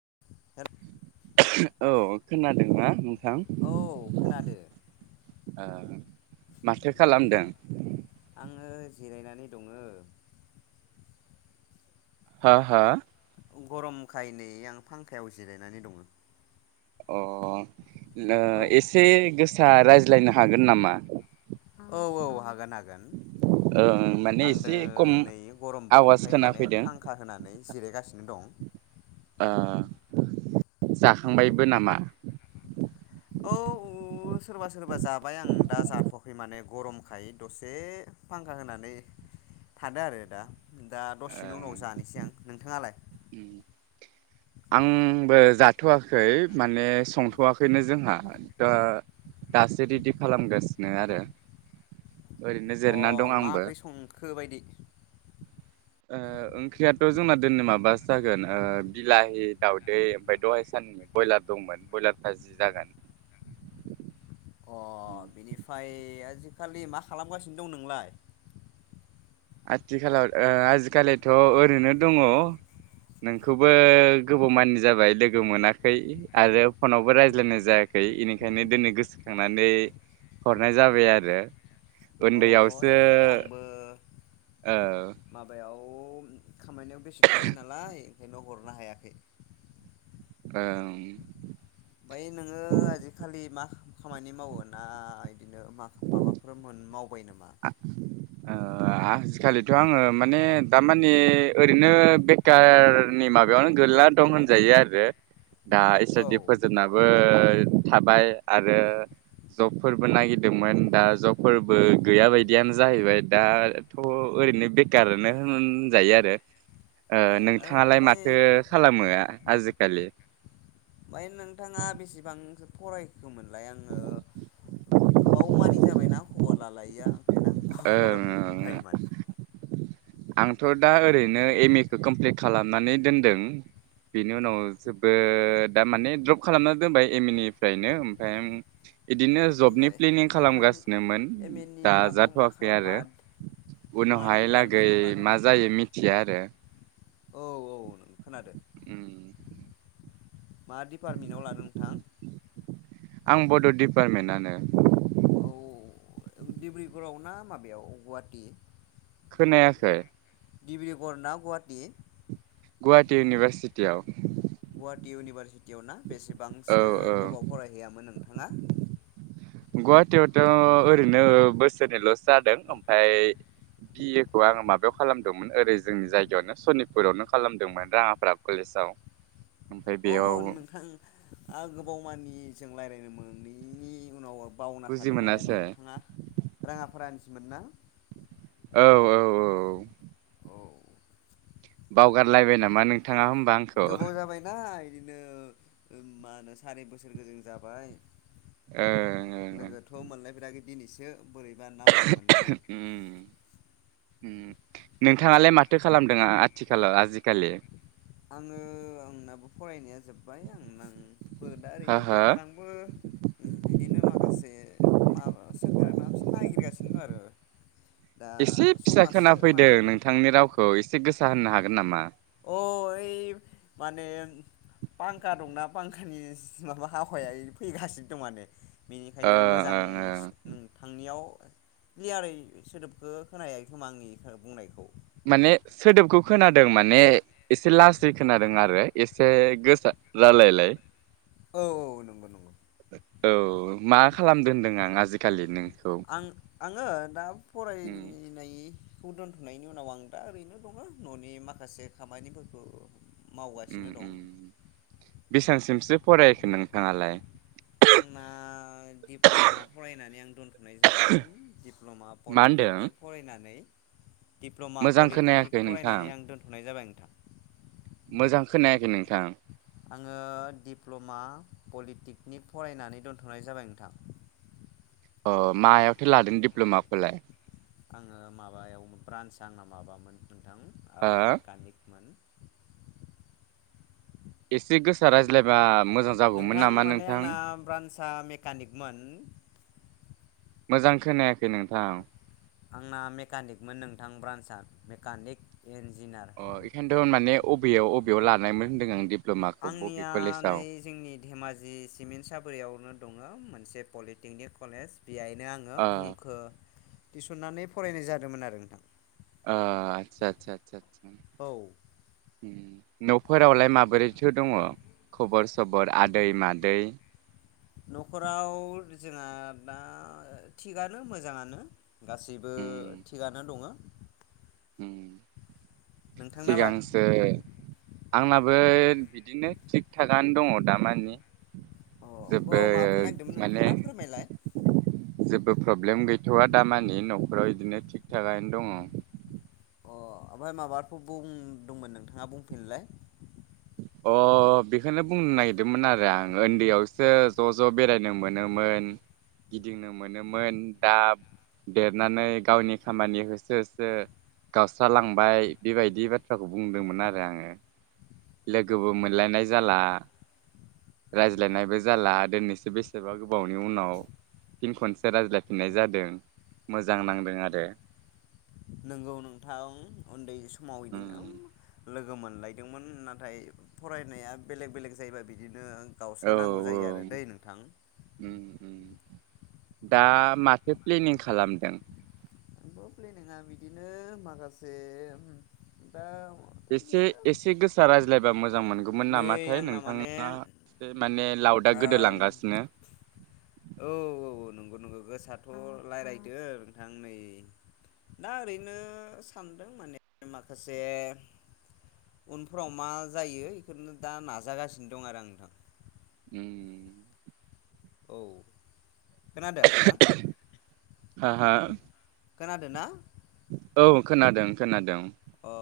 [unintelligible] [unintelligible] औ खोनादोंना? खोनादो [inaudible] माथो खालामदों? आङो जिरायनानै दङो। ह ह गरम खायनै आं फांखायाव जिरायनानै दङो। अ औ एसे आदसा रायज्लायनो हागोन नामा? औ औ हागोन हागोन। ओ माने आं दो एसे खम नै गरम आवाज बोथोरखाय माने खोनाफैदों फांखा होनानै जिरायगासिनो दं। जाखांबायबो नामा? औ सोरबा सोरबा जाबाय आं दा जाथ'वाखै माने गरमखाय दसे फांखा होनानै थादो आरो दा। दा दसेनि ओ उनाव जानोसै आं। नोंथाङालाय? आंबो जाथ'वाखै माने संथ'वाखैनो जोंहा दासो रेडि खालामगासिनो आरो। ओरैनो अ जिरना दं मा आंबो ओंख्रि संखो बायदि? ओंख्रियाथ' जोंना दोनै माबा जागोन बिलाहि दावदै ओमफ्राय दहाय साननि ब्रयलार दंमोन ब्रयलारफ्रा जि जागोन। अ बिनिफ्राय आजिखालि मा खालामगासिनो दं नोंलाय? आथिखालाव आजिखालिथ' ओरैनो दङ नोंखौबो गोबाव मानि जाबाय लोगो मोनाखै आरो फनावबो रायज्लायनाय जायाखै बेनिखायनो दिोनै गोसोखांनानै हरनाय जाबाय आरो। अ उन्दयावसो ओइ आंबो औ औ खामानिनाययाव बेसथ' थायो नालाय ओंखायनो हरनो हायाखै औ ओमफ्राय नोङो आजिखालि मा खामानि मावो ना बिदिनो माबाफोर मावबाय नामा? ओ आजिखालिथ' आङो माने थमाने ओरैनो बेखारनि माबायावनो गला दं होनजायो आरो। दा औ इसोरदि फोजोनाबो थाबाय आरो जबफोरबो नागिरदोंमोन दा जबफोरबो गैय बायदियानो जाहैबाय दा दाथ' ओरैनो बेखारनो होनजायो आरो ए नोंथाङालाय ओमफ्राय माथो खालामो आजिखालि? गौमोन। लाइ आङो गोबाव मानि जाबायना खबर लालायैया। ओंखायनो आं बावना मोनफायो ओं माने आंथ' दा ओरैनो एम एखौ कमप्लिट खालामनानै दोनदों बेनि उनाव जोबो दा माने द्रप खालामना दोनबाय एम ए निफ्रायनो ओमफ्राय ओ बिदिनो जबनि होमबाय प्लेनिं नोंथां खालामगासिनोमोन एम ए नि दा माबायाव मा जाथ'वाखै खालाम मा आरो मा उनावहाय लागै गै डिपार्टमेन्टाव लादों मा नोंथां? जायो मिथिया आरो औ औ नों खोनादों उम मा डिपार्टमेन्टाव लादों नोंथां आं बड' डिपार्टमेन्ट आनो औ डिब्रुगराव ना माबायाव गुवाहाटि खोनायाखै दिब्रिगर ना गुवाहाटि गुवाहाटि इउनिभारसिटियाव गुवाहाटि इउनिभारसिटियाव ना औ बेसेबांसो औ गोबाव फरायहैयामोन नोंथाङा गुवाहाटीयावथ' ओरैनो बोसोरनैल'सो जादों ओमफाय बि ए खौ आङो माबायाव खालामदोंमोन ओरै जोंनि जायगायावनो सनितपुरावनो खालामदोंमोन राङाफारा कलेजाव ओमफ्राय अ बेयाव नोंथां आ गोबाव मानि जों रायज्लायनो मोनैनि उनाव बावना बुजि थादों माने मोनासै नोंथाङा राङा फारानिनसमोन ना औ औ औ औ बावगारलायबाय नामा नोंथां थाङा होमबा आंखौ नो मा होनो सारि बोसोर गोजोन जाबाय ओं ओं लोगोथ' मोनलायफेराखै दिनैसो बोरै बा नाम्बार मोननानै उम नोंथाङालाय माथो खालामदों आथिखालाव आजिखालि आङो आंनाबो फरायनाया जोबबाय आं आंबो दा हो ओरैनो हो बेखार आंबो बिदिनो मा खासे माबा सोरखारि माबा मोनसे नायगिरगासिनो दं आरो दा एसे फिसा समासो खोना मा फैदों जागोन नोंथांनि रावखौ एसे गो सा होननो हागोन नामा ओ ओय माने फांखा दंना फांखानि माबा हावाया फैगासिनो दं माने ओ बेनिखायनो मोजां ओं ओं नोंथांनियाव क्लियारै सोदोबखौ खोनाहैयाखै खोमा आंनि बुंनायखौ माने सोदोबखौ खोनादों माने एसे लासै खोनादों आरो एसे गोसा रायलायलाय औ औ नंगौ नंगौ औ मा खालामदों होनदों आं आजिखालि नों आं आङो दा उम फरायनाय खौ दोनथ'नायनि उनाव आं दा ओरैनो दङ न'नि माखासे खामानिफोरखौ मावगासिनो उम्म दं उम्म बेसेबांसिमसो फरायखो नोंथाङालाय? आंना दिप्ल'मा फरायनानै आं दोन थनाय जाबाय दिडप्ल'मा मा होनदों पलिटेकनिक फरायनानै दिप्ल'मा मोजां पलिटेकनिक खोनायाखै नोंथां फरायनानै आं दोनथ'नाय जाबाय। नोंथां मोजां खोनायाखै नोंथां। आंङो दिप्ल'मा पलिटेकनि फरायनानै दोनथ'नाय जाबाय नोंथां। अ मायावथो लादों दिडप्ल'माखौलाय? आंङो माबायाव ब्रान्स आंना माबामोन नोंथां ओ हो मेकानिकमोन। एसे गोसा रायज्लाय बा मोजां जागौमोन नामा नोंथां? आ मेकानिकमोन। मोजां खोनायाखै नोंथां। आंना मेकानिकमोन नोंथां ब्रान्सआ मेकानिक। इन्जिनियार अ एखायन्थ' माने अबेयाव अबेयाव लानायमोन होन्दों आं दि आंनिया नै जोंनि धेमाजि सिमेन्ट सापरियावनो दङ मोन से पलिटेकनिक कलेज बेहायनो आंङो ओ मुंखो थिसननानै फरायनाय जादोंमोन आरो नोंथां। ओ आतसा आतसा आतसा औ उम्म। न'फोरावलाय माबोरैथो दङ खबर सबर आदै मादै? न'खराव जोंहा दा थिगानो मोजाङानो। गासैबो थिगानो दङ। उम्म। नोंथांनालाय सिगांसो आंनाबो बिदिनो थिग थागानो दङ दामानि अ औ जेबो मा बुंनो नागिरदोंमोन माने नोंथाङा फोरमायलाय। जेबो प्रब्लेम गैथ'वा दामानि न'खराव बिदिनो थिग थागानो दङ। अ ओमफ्राय माबाफोर बुंदोंमोन नोंथाङा बुंफिनलाय। अ बेखौनो बुंनो नागिरदोंमोन आरो आं ओन्दैयावसो ज' ज' बेरायनो मोनोमोन गिदिंनो मोनोमोन दा देरनानै गावनि खामानि होसो होसो गावस्रालांबाय बेबायदि बाथ्राखौ बुंदोंमोन आरो आंङो। लोगोबो मोनलायनाय जाला रायज्लायनायबो जाला दिनैसो बेसेबा गोबावनि उनाव फिन खनसे रायज्लायफिननाय जादों मोजां नांदों आरो। नोंगौ नोंथां उन्दै सम समाव बिदिनो उम लोगो मोनलायदोंमोन नाथाय फरायनाया बेलेग बेलेग जायोबा बिदि नो औ गावस्रा नांगौ जायो आरो दै नोंथां। उम उम दा माथो प्लेनिं खालामदों? आथ' प्लेनिंआ बिदिनो माखासे दा एसे बिदिनो एसे गोसा रायज्लायबा मोजां मोनगौमोन नै नामाथाय आंना माने ओ नोंथाङा एसे माने लावदा गोदोलांगासिनो। गुनग गोसाथ' रायज्लायदो नोंथां नै दा ओरैनो सानदों माने माखासे उनफ्राव मा जायो बेखौनो दा नाजागासिनो दं आरो आं नोंथां। उम औ खोनादों ना? हो हो खोनादों ना? औ खोनादों खोनादों। औ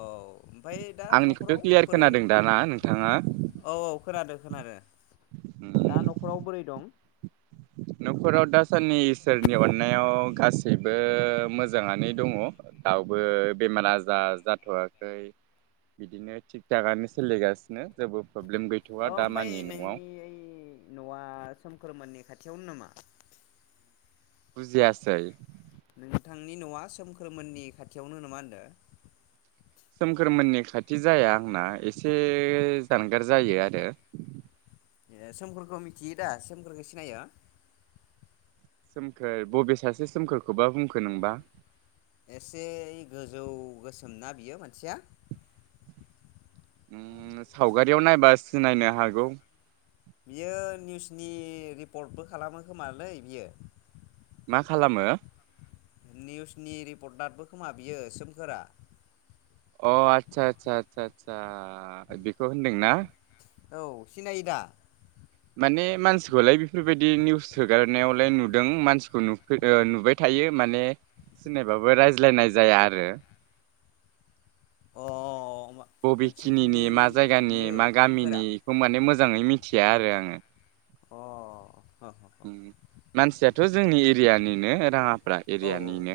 ओमफाय दा आंनिखौथ' न'खराव क्लियार बोरै? खोनादों दाना नोंथाङा औ औ खोनादो खोनादो। दा न'खराव बोरै दं? न'खराव दासादि इसोरनि अननायाव गासैबो मोजाङानो दङ दउबो बेमार आजार जाथ'वाखै बिदिनो थिग थाकनो सोलिगासिनो जबो। अ ओमफ्राय नोंनि ओइ न'आ सोमखोरोमोननि खाथ थियावनो नामा? बुजियासै? नोंथांनि न'आ सोमखोरमोननि खाथियावनो नामा होनदों? सोमखोरमोननि खाथि जाया आंना एसे जानगार जायो आरो। सोमखोरखौ मिथियो दा सोमखोरखौ सिनायो? सोमखोर बबे सासे सोमखोरखौबा बुंखो नोंबा? एसे गोजौ गोसोम ना बियो मानसिया। उम सावगारियाव नायबा सिनायनो हागौ। नि रिपर्टबो खालामो खोमालै बियो। मा खालामो? निउसनि रिपर्टारबो खोमा बियो सोमखोरा। अ आस्सा आसा आसा आसा बेखौ होनदोंना? औ सिनायो दा? माने मानसिखौलाय बेफोरबायदि निउस होगारनायावलाय नुदों मानसिखौ नुफेर-ओ-नुबाय थायो माने सिनायबाबो रायज्लायनाय जाया आरो। अ बबेखिनि नोंसिनिथिंनि मा जायगानि बियो मा सोमखोरा गामिनि बेखौ माने मोजाङै मिथि मिथिया आरो आङो। अ ह ह ह उ मानसिया। थ' जोंनि एरियानिनो राङा फारा औ औ एरियानिनो।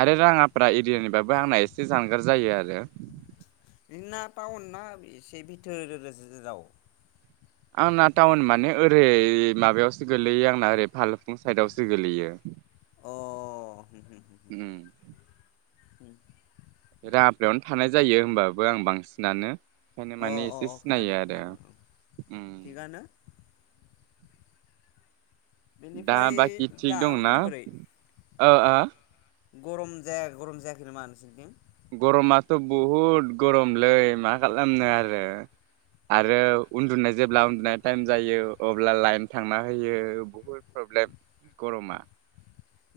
आरो राङाफारा एरियानिबाबो आंना एसे जानगार जायो आरो। नोंना टाउन ना एसे बिथोर र रजाव? आंना टाउन माने ओरै माबायावसो गोल्लैयो आंना ओरै फालुफुं साइदआवसो गोलैयो अ उ‌म उम उम। [inaudible] रांङाफ्रायावनो थानाय जायो होमबाबो आं बांसिनानो ओंखायनो अ माने एसे अ सिनायो खोनादों आरो खोनादों औ उम। थिगानो दा बेनिफ्राय बाखि थिग दा दंना बोरै ओ ओ। गरम जाया गरम जायाखै नामा नोंसोरथिं। गरमाथ' बहुद गरमलै मा खालामनो आरो आरो उन्दुनाय जेब्ला उन्दुनाय टाइम जायो अब्ला लाइन थांना होयो बहुद प्रब्लेम गरमा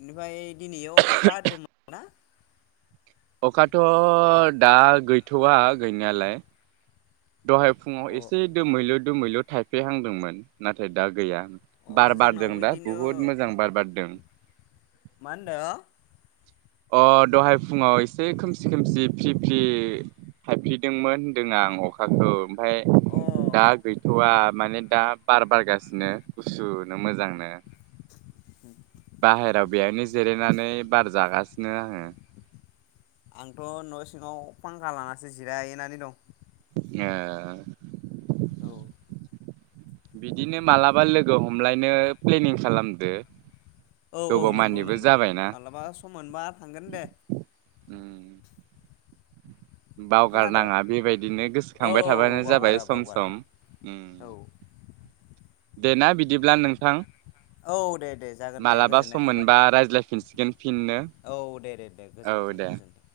निफ्राय दिनै याव अखा हदोंमोन ना। अखाथ' दा गैथ'वआ गैनायालाय दहाय फुङाव अ एसे दोमैलु दोमैल' थाइफ्रि हांदोंमोन नाथाय दा गैया। अ बार बारदों जोंनावबो दा बिदिनो बुहुद मोजां बार बारदों। मा होनदों अ दहाय फुङाव एसे खोमसि खोमसि फ्रि फ्रि थायफ्रिदोंमोन होन्दों आं अखाखौ ओमफ्राय अ दा गैथवा! माने दा बार बारगासिनो गुसुनो मोजांनो बाहेरायाव बेहायनो जिरायनानै बार जागासिनो। नो आङो। आंथ न सिङाव फांखा लानासो जिरायनानै दं। ए। औ बिदिनो मालाबा लोगो हमलायनो प्लेनिं खालामदो औ औ गोबाव नंगौ मानिबो नंगौ जाबायना माब्लाबा सम मोनबा थांगोन दे। उम। खोनादों बावगारनाङा बेबायदिनो औ गोसोखांबाय थाबानो जाबाय बावगारा सम बावगारा सम। औ दे ना बिदिब्ला नों थां औ दे दे जागोन दे मालाबा गोजोननाय सम थाबाय मोनबा रायज्लाय खसिकोन [inaudible] औ दे दे दे गोजोनथों दे गोजोनथों।